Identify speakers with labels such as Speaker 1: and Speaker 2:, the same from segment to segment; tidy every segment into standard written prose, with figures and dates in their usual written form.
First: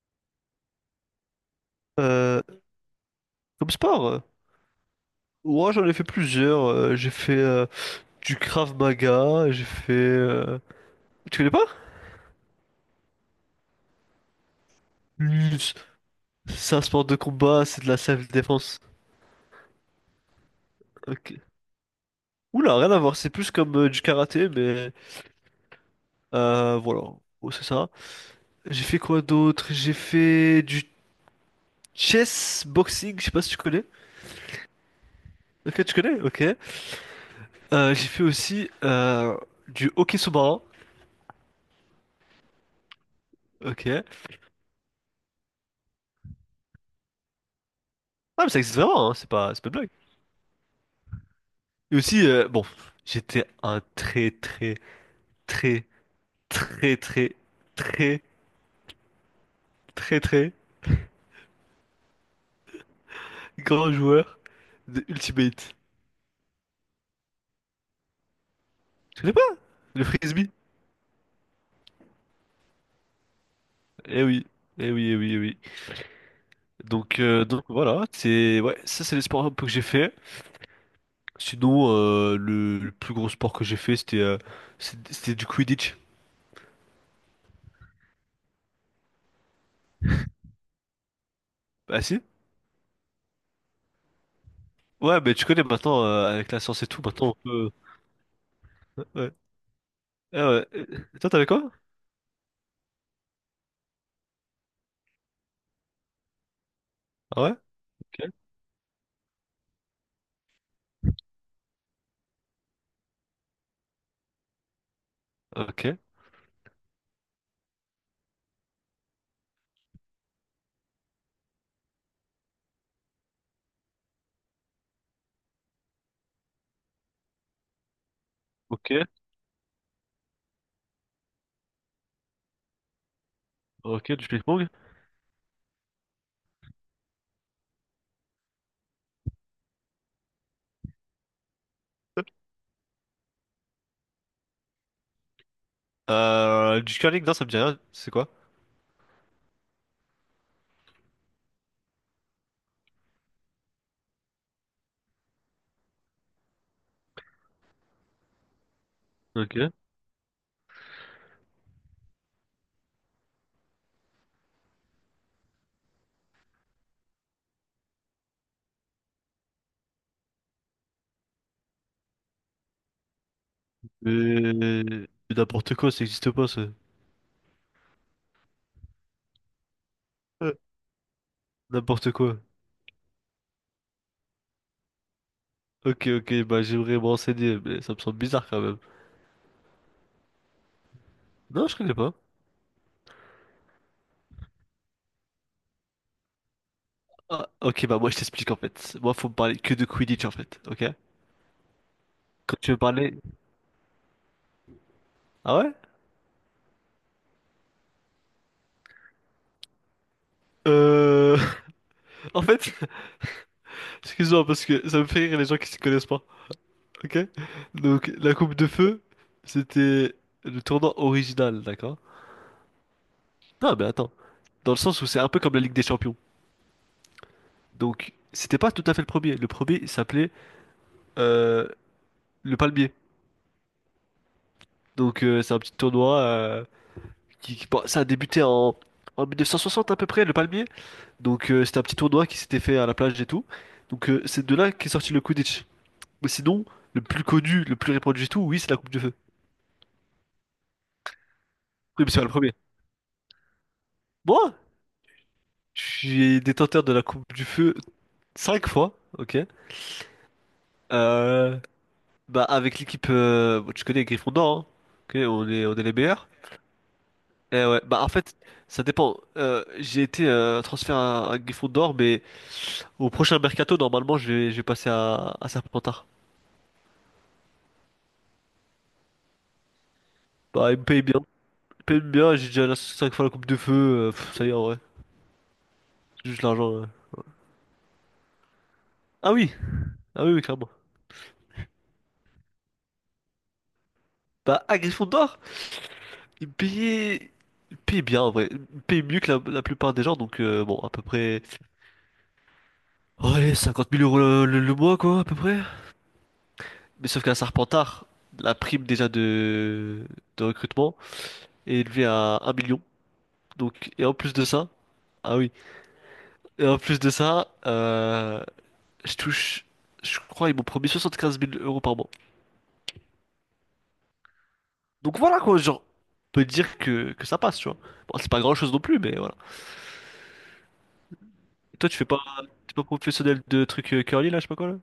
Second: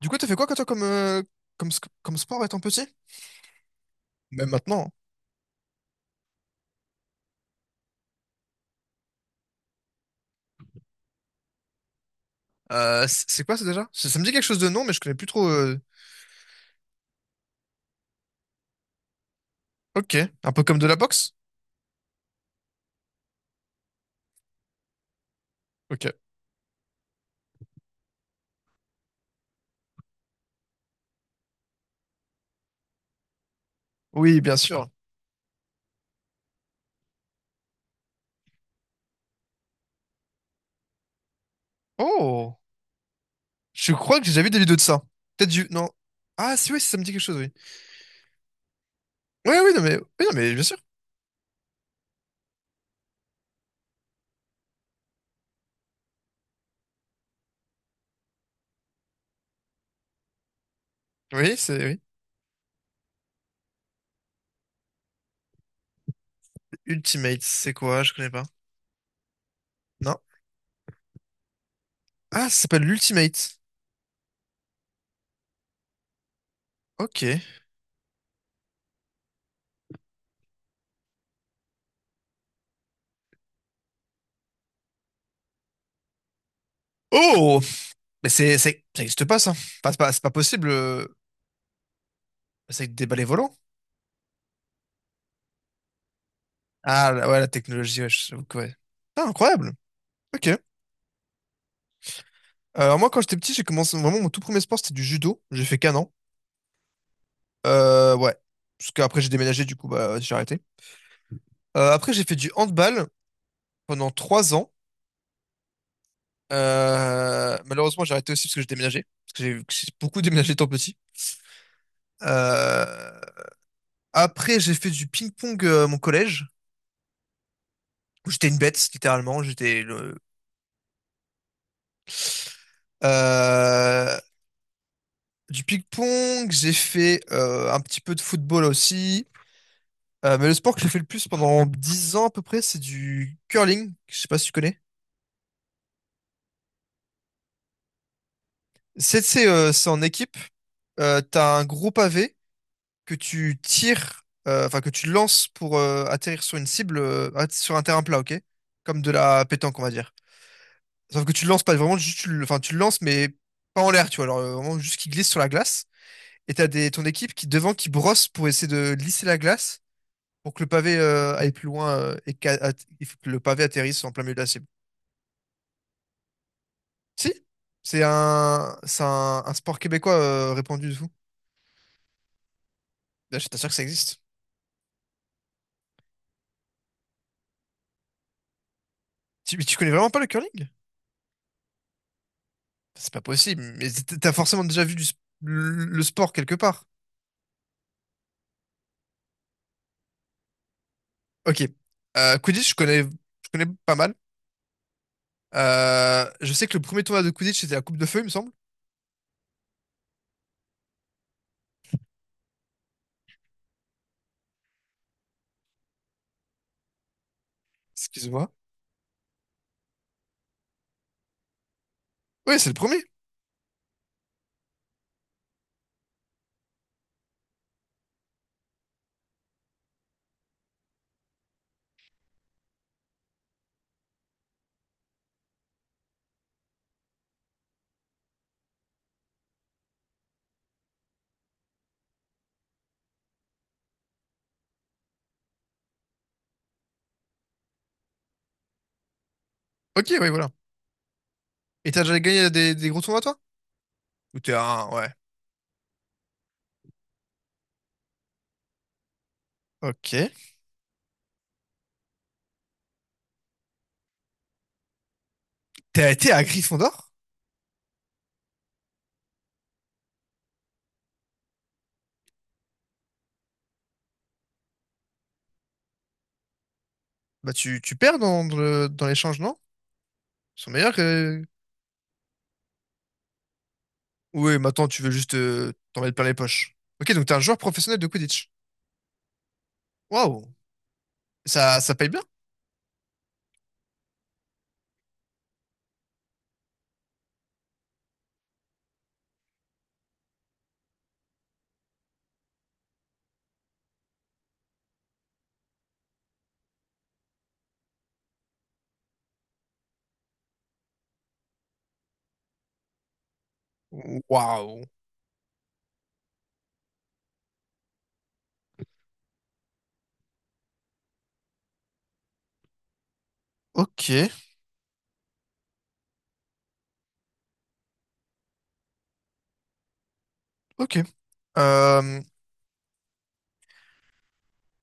Speaker 1: Du coup, t'as fait quoi, toi, comme, comme
Speaker 2: Euh,
Speaker 1: sport étant petit?
Speaker 2: comme sport,
Speaker 1: Même maintenant.
Speaker 2: ouais, j'en ai fait plusieurs. J'ai fait du Krav Maga, j'ai fait. Tu connais pas?
Speaker 1: Hein. C'est quoi, ça, déjà? Ça me dit quelque chose de nom, mais je connais plus trop.
Speaker 2: L- C'est un sport de combat, c'est de la self-défense.
Speaker 1: Ok. Un peu comme de la boxe?
Speaker 2: Ok. Oula, rien à voir, c'est plus comme du karaté, mais
Speaker 1: Ok.
Speaker 2: voilà. Oh, c'est ça. J'ai fait quoi d'autre? J'ai fait du chess boxing, je sais pas si tu connais.
Speaker 1: Oui, bien sûr.
Speaker 2: Ok, tu connais? Ok. J'ai fait aussi du hockey sous-marin.
Speaker 1: Oh!
Speaker 2: Ok.
Speaker 1: Je crois que j'ai déjà vu des vidéos de ça. Non. Ah, si, oui, si, ça me dit quelque chose, oui.
Speaker 2: Ah, mais ça existe vraiment, hein.
Speaker 1: Oui,
Speaker 2: C'est pas
Speaker 1: oui,
Speaker 2: une
Speaker 1: non,
Speaker 2: blague.
Speaker 1: mais, oui, non, mais bien sûr.
Speaker 2: Et aussi, bon, j'étais un très très très très très très très très
Speaker 1: Oui, oui.
Speaker 2: grand joueur de Ultimate.
Speaker 1: Ultimate, c'est quoi? Je connais pas.
Speaker 2: Tu connais pas? Le
Speaker 1: Non.
Speaker 2: frisbee?
Speaker 1: Ah, ça s'appelle l'Ultimate.
Speaker 2: Eh oui, eh oui, eh oui, eh oui.
Speaker 1: Ok.
Speaker 2: Donc voilà, c'est ouais, ça c'est les sports un peu que j'ai fait. Sinon, le plus gros sport que j'ai fait, c'était c'était du Quidditch.
Speaker 1: Oh! Mais ça existe pas, ça. Enfin, c'est pas possible.
Speaker 2: Ah si?
Speaker 1: C'est avec des balais volants.
Speaker 2: Ouais, mais tu connais maintenant, avec la science et tout,
Speaker 1: Ah,
Speaker 2: maintenant
Speaker 1: ouais, la
Speaker 2: on peut...
Speaker 1: technologie, ouais, j'avoue que ouais. Ah,
Speaker 2: Ouais.
Speaker 1: incroyable. Ok.
Speaker 2: Ah ouais. Toi, t'avais quoi?
Speaker 1: Alors moi, quand j'étais petit, j'ai commencé vraiment mon tout premier sport, c'était du judo. J'ai fait qu'un an.
Speaker 2: Ah ouais? Ok,
Speaker 1: Ouais. Parce qu'après, j'ai déménagé, du coup, bah, j'ai arrêté. Après, j'ai fait du handball pendant 3 ans.
Speaker 2: ok,
Speaker 1: Malheureusement, j'ai arrêté aussi parce que j'ai déménagé. Parce que j'ai beaucoup déménagé étant petit. Euh, Après, j'ai fait du ping-pong à mon collège, où j'étais une bête,
Speaker 2: ok,
Speaker 1: littéralement.
Speaker 2: ok,
Speaker 1: Euh,
Speaker 2: du ping-pong.
Speaker 1: du ping-pong, j'ai fait un petit peu de football aussi. Mais le sport que j'ai fait le plus pendant 10 ans à peu près, c'est du curling. Je sais pas si tu connais.
Speaker 2: Du curling, non, ça me dit rien. C'est quoi?
Speaker 1: C'est en équipe. T'as un gros pavé que tu tires, enfin que tu lances pour atterrir sur une cible, sur un terrain plat, ok? Comme de la
Speaker 2: Ok.
Speaker 1: pétanque, on va dire. Sauf que tu le lances pas vraiment, juste enfin tu le lances, mais pas en l'air, tu vois. Alors vraiment juste qui glisse sur la glace. Et t'as ton équipe qui devant qui brosse pour essayer de lisser la glace pour que le pavé aille plus loin. Il faut que le pavé atterrisse en plein milieu de la
Speaker 2: Mais...
Speaker 1: cible.
Speaker 2: mais n'importe quoi, ça existe pas, ça.
Speaker 1: Si, c'est un sport québécois
Speaker 2: Euh,
Speaker 1: répandu de fou.
Speaker 2: N'importe quoi.
Speaker 1: Là, je t'assure que ça existe.
Speaker 2: Ok, ok, bah j'aimerais me renseigner, mais ça me semble bizarre quand même.
Speaker 1: Mais tu connais vraiment pas le curling?
Speaker 2: Non, je connais pas.
Speaker 1: C'est pas possible, mais t'as forcément déjà vu le sport quelque part.
Speaker 2: Ah, ok, bah moi je t'explique en fait. Moi, faut me parler que de Quidditch en fait, ok?
Speaker 1: Ok.
Speaker 2: Quand
Speaker 1: Quidditch,
Speaker 2: tu
Speaker 1: je
Speaker 2: veux
Speaker 1: connais,
Speaker 2: parler...
Speaker 1: je connais pas mal.
Speaker 2: Ah ouais?
Speaker 1: Je sais que le premier tournoi de Quidditch, c'était la Coupe de Feu, il me semble.
Speaker 2: Euh... En fait, excuse-moi parce que ça me fait rire les gens qui s'y connaissent pas, ok? Donc, la
Speaker 1: Excuse-moi.
Speaker 2: coupe de feu, c'était le tournoi original, d'accord?
Speaker 1: Oui, c'est le premier.
Speaker 2: Non, mais attends. Dans le sens où c'est un peu comme la Ligue des Champions. Donc, c'était pas tout à fait le premier. Le premier, s'appelait euh, le Palmier. Donc, c'est un petit tournoi bon, ça a débuté en 1960 à peu près, le Palmier. Donc, c'était un petit tournoi qui s'était fait à la plage et tout. Donc, c'est de là qu'est sorti le Quidditch. Mais sinon, le plus connu, le plus répandu et tout, oui, c'est la Coupe du Feu.
Speaker 1: Ok, oui, voilà. Et t'as
Speaker 2: Oui, mais
Speaker 1: déjà
Speaker 2: c'est pas le
Speaker 1: gagné
Speaker 2: premier.
Speaker 1: des gros tournois, toi?
Speaker 2: Moi,
Speaker 1: Ouais.
Speaker 2: je suis détenteur de la Coupe du Feu cinq fois, ok.
Speaker 1: Ok.
Speaker 2: Euh, bah, avec l'équipe, bon, tu connais Gryffondor, hein. Ok, on est les
Speaker 1: T'as
Speaker 2: meilleurs.
Speaker 1: été à Gryffondor?
Speaker 2: Eh ouais, bah en fait, ça dépend. J'ai été transféré à Gryffondor, mais au prochain mercato, normalement, je vais passer à Serpentard.
Speaker 1: Bah, tu perds dans l'échange, non? Ils sont
Speaker 2: Bah, ils me
Speaker 1: meilleurs
Speaker 2: payent bien.
Speaker 1: que.
Speaker 2: Ils me payent bien, j'ai déjà la 5 fois la coupe de feu. Pff, ça y est,
Speaker 1: Oui,
Speaker 2: en vrai.
Speaker 1: maintenant tu veux juste t'en mettre plein
Speaker 2: C'est
Speaker 1: les
Speaker 2: juste
Speaker 1: poches.
Speaker 2: l'argent. Ouais.
Speaker 1: Ok, donc t'es un joueur professionnel de Quidditch.
Speaker 2: Ah oui, ah oui, oui,
Speaker 1: Waouh,
Speaker 2: clairement.
Speaker 1: ça paye bien?
Speaker 2: Bah, à Gryffondor, ils me payaient, ils me payaient bien, en vrai. Ils me payaient mieux que la plupart des gens, donc bon, à peu près. Oh, allez, 50 000 euros le mois, quoi, à peu près. Mais sauf qu'à Serpentard, la prime déjà de recrutement est élevée à un million. Donc, et en plus de ça,
Speaker 1: Waouh.
Speaker 2: ah oui, et en plus de ça, je touche, je crois, ils m'ont promis 75 000 euros par mois.
Speaker 1: Ok,
Speaker 2: Donc voilà quoi, genre, on peut dire que ça passe, tu vois. Bon, c'est pas grand chose non plus, mais voilà.
Speaker 1: ok.
Speaker 2: Et toi, tu fais
Speaker 1: Euh,
Speaker 2: pas, t'es pas professionnel de trucs curly là, je sais pas quoi là?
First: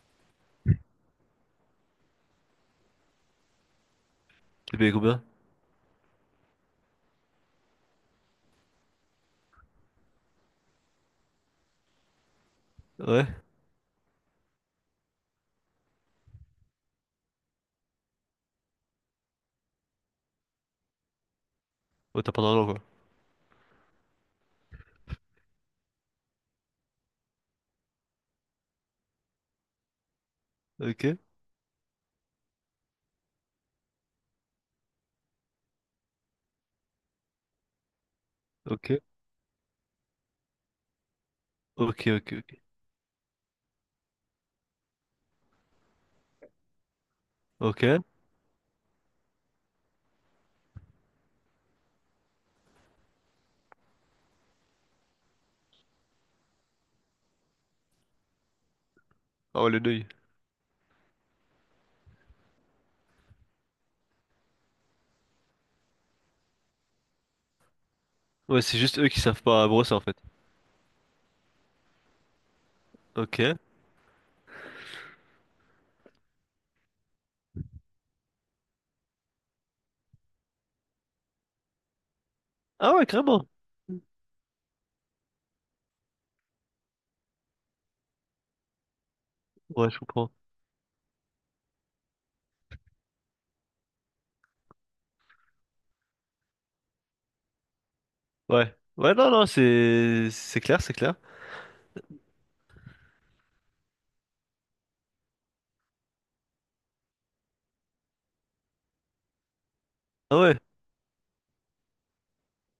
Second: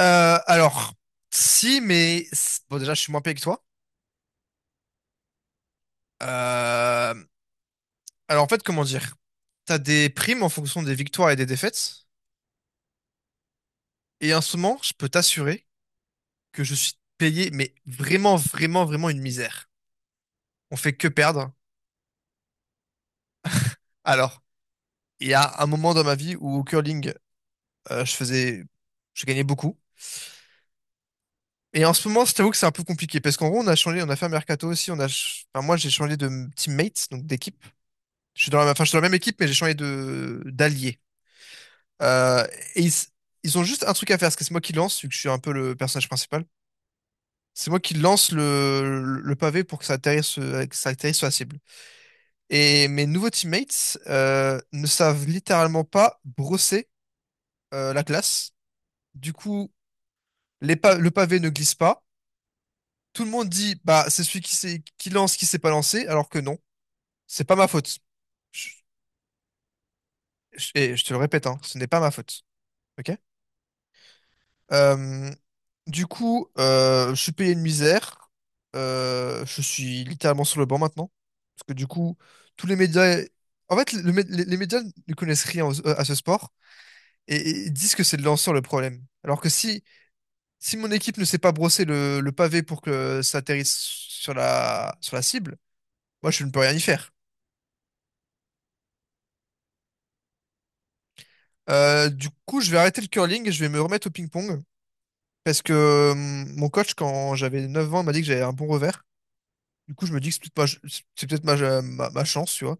Speaker 1: alors, si, mais bon, déjà, je suis moins payé que toi.
Speaker 2: Tu payes combien?
Speaker 1: Euh, alors, en fait, comment dire? T'as des primes en fonction des victoires et des défaites.
Speaker 2: Ouais?
Speaker 1: Et en ce moment, je peux t'assurer que je suis payé, mais vraiment, vraiment, vraiment une misère. On fait que perdre.
Speaker 2: Oh, t'as pas d'argent quoi.
Speaker 1: Alors, il y a un moment dans ma vie où au curling, euh, je faisais, je gagnais beaucoup.
Speaker 2: Ok,
Speaker 1: Et en ce moment, je t'avoue que c'est un peu compliqué parce qu'en gros, on a changé, on a fait un mercato aussi. Enfin, moi, j'ai changé de teammate, donc d'équipe. Je suis dans la, Enfin, je
Speaker 2: ok,
Speaker 1: suis dans la même équipe, mais j'ai changé de d'allié.
Speaker 2: ok, ok,
Speaker 1: Euh,
Speaker 2: ok.
Speaker 1: et ils ont juste un truc à faire, parce que c'est moi qui lance, vu que je suis un peu le personnage principal. C'est moi qui
Speaker 2: Ok.
Speaker 1: lance le pavé pour que ça que ça atterrisse sur la cible. Et mes nouveaux teammates ne savent littéralement pas brosser la classe. Du
Speaker 2: Ah ouais,
Speaker 1: coup,
Speaker 2: le deuil.
Speaker 1: le pavé ne glisse pas. Tout le monde dit, bah, c'est celui qui sait, qui lance, qui s'est pas lancé, alors que non, c'est pas ma faute.
Speaker 2: Ouais,
Speaker 1: Je,
Speaker 2: c'est juste eux qui savent pas brosser en fait.
Speaker 1: et je te le répète, hein, ce n'est pas ma faute. Ok?
Speaker 2: Ok.
Speaker 1: Euh, du coup, je suis payé une misère. Je suis littéralement sur le banc maintenant. Parce que du coup, tous les
Speaker 2: Ah ouais,
Speaker 1: médias.
Speaker 2: carrément.
Speaker 1: En fait, les médias ne connaissent rien à ce sport, et disent que c'est le lanceur le problème. Alors que si,
Speaker 2: Ouais, je comprends.
Speaker 1: si mon équipe ne sait pas brosser le pavé pour que ça atterrisse sur la cible, moi je ne peux rien y faire.
Speaker 2: Ouais. Ouais, non, non, c'est clair, c'est clair.
Speaker 1: Du coup, je vais arrêter le curling et je vais me remettre au ping-pong. Parce que mon coach, quand j'avais 9 ans, m'a dit que j'avais un bon revers. Du coup, je me dis que
Speaker 2: Ah
Speaker 1: c'est peut-être
Speaker 2: ouais.
Speaker 1: ma, ch- c'est peut-être ma, ma- ma chance, tu vois.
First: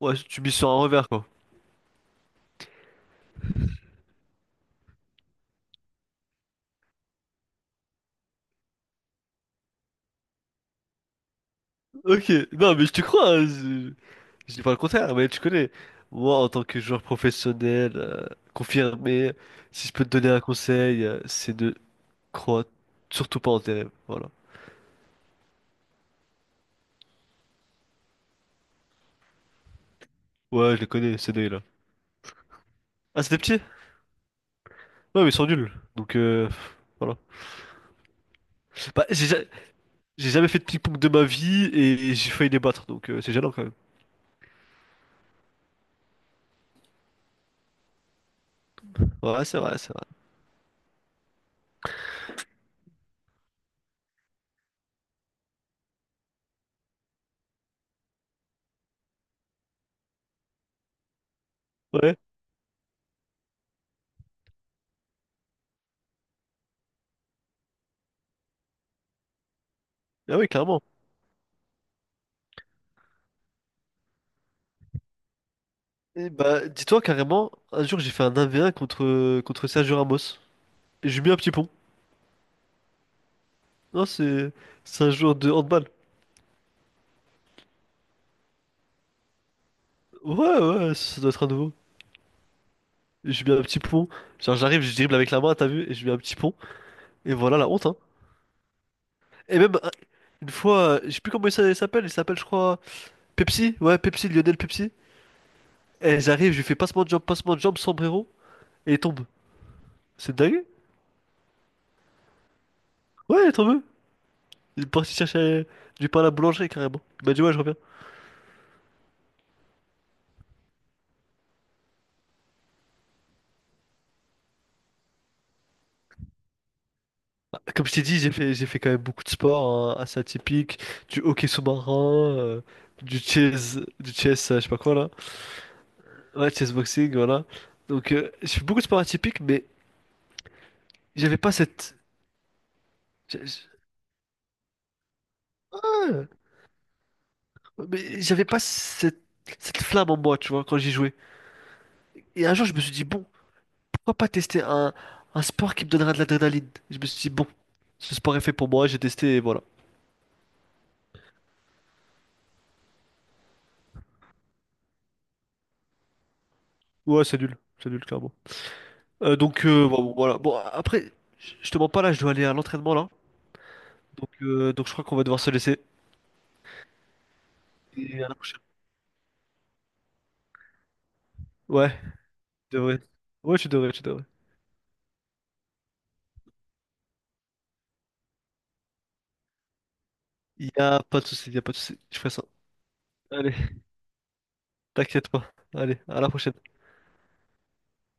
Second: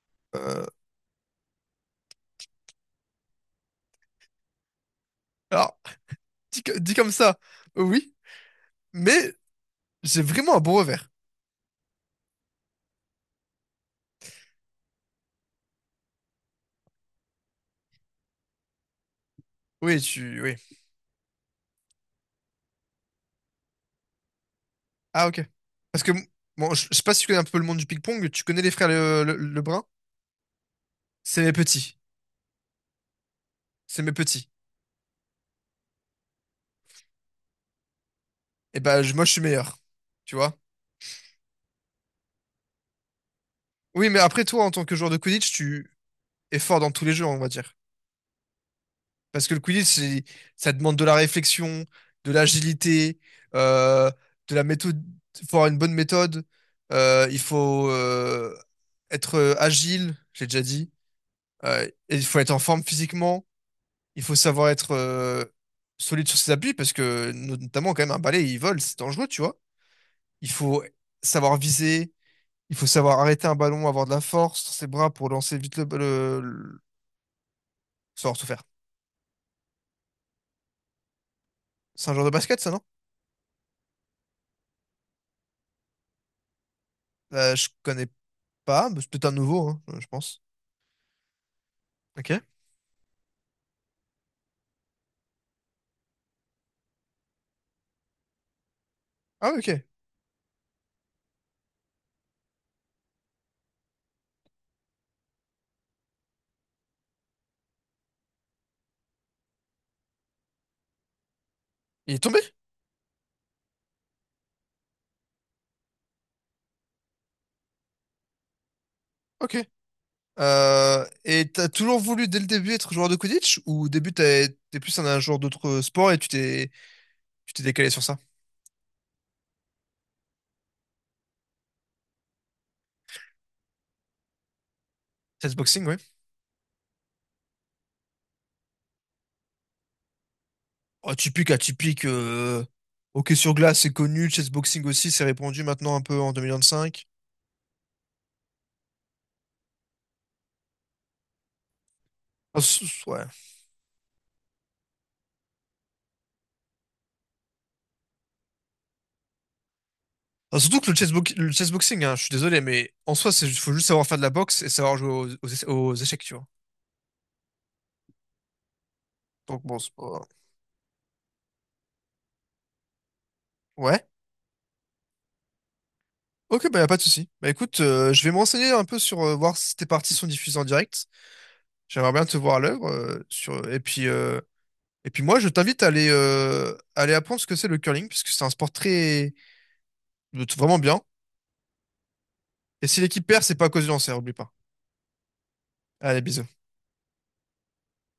Speaker 2: Ouais, tu mises
Speaker 1: Euh,
Speaker 2: sur un revers, quoi.
Speaker 1: alors, dit comme ça, oui, mais j'ai vraiment un bon revers.
Speaker 2: Ok, non, mais je te crois, hein. Je dis pas le contraire, mais tu connais. Moi, en tant que joueur professionnel, confirmé, si je
Speaker 1: Oui,
Speaker 2: peux te donner un
Speaker 1: oui.
Speaker 2: conseil, c'est de croire surtout pas en tes rêves, voilà.
Speaker 1: Ah, ok. Parce que, bon, je sais pas si tu connais un peu le monde du ping-pong, tu connais les frères Lebrun?
Speaker 2: Ouais, je les connais, ces
Speaker 1: C'est mes
Speaker 2: deux-là.
Speaker 1: petits.
Speaker 2: Ah, c'était petit?
Speaker 1: C'est mes petits.
Speaker 2: Ouais, mais ils sont nuls, donc pff, voilà.
Speaker 1: Et ben,
Speaker 2: Bah,
Speaker 1: moi, je suis meilleur.
Speaker 2: j'ai
Speaker 1: Tu
Speaker 2: jamais
Speaker 1: vois?
Speaker 2: fait de ping-pong de ma vie, et j'ai failli les battre, donc c'est gênant, quand même.
Speaker 1: Oui, mais après, toi, en tant que joueur de Quidditch, tu es fort dans tous les jeux, on va dire.
Speaker 2: Ouais,
Speaker 1: Parce que
Speaker 2: c'est
Speaker 1: le
Speaker 2: vrai,
Speaker 1: Quidditch,
Speaker 2: c'est vrai.
Speaker 1: ça demande de la réflexion, de l'agilité, euh, de la méthode. Il faut avoir une bonne méthode. Il faut être agile, j'ai déjà dit. Et
Speaker 2: Ouais,
Speaker 1: il faut être en forme physiquement. Il faut savoir être solide sur ses appuis parce que notamment quand même un balai, il vole, c'est dangereux, tu vois.
Speaker 2: ah oui,
Speaker 1: Il
Speaker 2: clairement.
Speaker 1: faut savoir viser, il faut savoir arrêter un ballon, avoir de la force sur ses bras pour lancer vite le,
Speaker 2: Et
Speaker 1: le,
Speaker 2: bah,
Speaker 1: le-
Speaker 2: dis-toi, carrément, un jour, j'ai fait un
Speaker 1: savoir tout faire.
Speaker 2: 1v1 contre Sergio Ramos. J'ai mis un petit pont.
Speaker 1: C'est un genre de basket, ça, non?
Speaker 2: Non, c'est un joueur de handball.
Speaker 1: Je connais pas, mais c'est peut-être un nouveau, hein, je pense.
Speaker 2: Ouais, ouais, ça doit être un nouveau.
Speaker 1: Ok.
Speaker 2: J'ai mis un petit pont. Genre, j'arrive, je dribble avec la main, t'as vu? Et je mets un petit pont. Et voilà la honte, hein.
Speaker 1: Ah, ouais,
Speaker 2: Et même,
Speaker 1: ok.
Speaker 2: une fois, je sais plus comment il s'appelle. Il s'appelle, je crois, Pepsi. Ouais, Pepsi, Lionel Pepsi. Et j'arrive, je lui fais passement de jambe, sombrero. Et il tombe. C'est dingue?
Speaker 1: Il est tombé?
Speaker 2: Ouais, il est tombé. Il est parti chercher du pain à la boulangerie, carrément. Il m'a dit, ouais, je reviens.
Speaker 1: Ok. Et t'as toujours voulu dès le début être joueur de Quidditch ou au début t'es plus un, joueur d'autres sports et tu t'es tu
Speaker 2: Bah,
Speaker 1: t'es
Speaker 2: comme
Speaker 1: décalé
Speaker 2: je
Speaker 1: sur
Speaker 2: t'ai
Speaker 1: ça?
Speaker 2: dit, j'ai fait quand même beaucoup de sports hein, assez atypiques, du hockey sous-marin, du chess, je sais pas quoi là.
Speaker 1: Peut-être boxing, oui.
Speaker 2: Ouais, chess boxing, voilà. Donc, j'ai fait beaucoup de sports atypiques, mais
Speaker 1: Oh,
Speaker 2: j'avais
Speaker 1: typique,
Speaker 2: pas cette.
Speaker 1: atypique. Hockey
Speaker 2: j'a-
Speaker 1: sur
Speaker 2: j'a-
Speaker 1: glace, c'est connu. Chessboxing aussi, c'est répandu maintenant un peu
Speaker 2: ah,
Speaker 1: en 2025.
Speaker 2: mais j'avais pas cette, cette flamme en moi, tu vois, quand j'y jouais. Et un
Speaker 1: Ah,
Speaker 2: jour, je me suis dit,
Speaker 1: ouais.
Speaker 2: bon, pourquoi pas tester un sport qui me donnera de l'adrénaline? Je me suis dit, bon, ce sport est fait pour moi, j'ai testé et voilà.
Speaker 1: Ah, surtout que le chessboxing, hein, je suis désolé, mais en soi, il faut juste savoir faire de la boxe et savoir jouer aux échecs, tu vois.
Speaker 2: Ouais, c'est nul, clairement.
Speaker 1: Donc
Speaker 2: Donc,
Speaker 1: bon, c'est
Speaker 2: bon, bon,
Speaker 1: pas.
Speaker 2: voilà. Bon, après, je te mens pas là, je dois aller à l'entraînement là.
Speaker 1: Ouais.
Speaker 2: Donc je crois qu'on va devoir se laisser.
Speaker 1: Ok, bah y a pas de souci. Bah écoute, je
Speaker 2: Et à
Speaker 1: vais
Speaker 2: la
Speaker 1: me
Speaker 2: prochaine.
Speaker 1: renseigner un peu sur voir si tes parties sont diffusées en direct.
Speaker 2: Ouais,
Speaker 1: J'aimerais bien te voir à
Speaker 2: tu
Speaker 1: l'œuvre.
Speaker 2: devrais. Ouais, tu devrais, tu devrais.
Speaker 1: Et puis moi, je t'invite à aller apprendre ce que c'est le curling, puisque c'est un sport très.
Speaker 2: Il
Speaker 1: Vraiment
Speaker 2: y
Speaker 1: bien.
Speaker 2: a pas de souci, il y a pas de souci. Je ferai ça.
Speaker 1: Et si l'équipe perd,
Speaker 2: Allez,
Speaker 1: c'est pas à cause du lancer, oublie pas.
Speaker 2: t'inquiète pas. Allez, à
Speaker 1: Allez,
Speaker 2: la prochaine.
Speaker 1: bisous.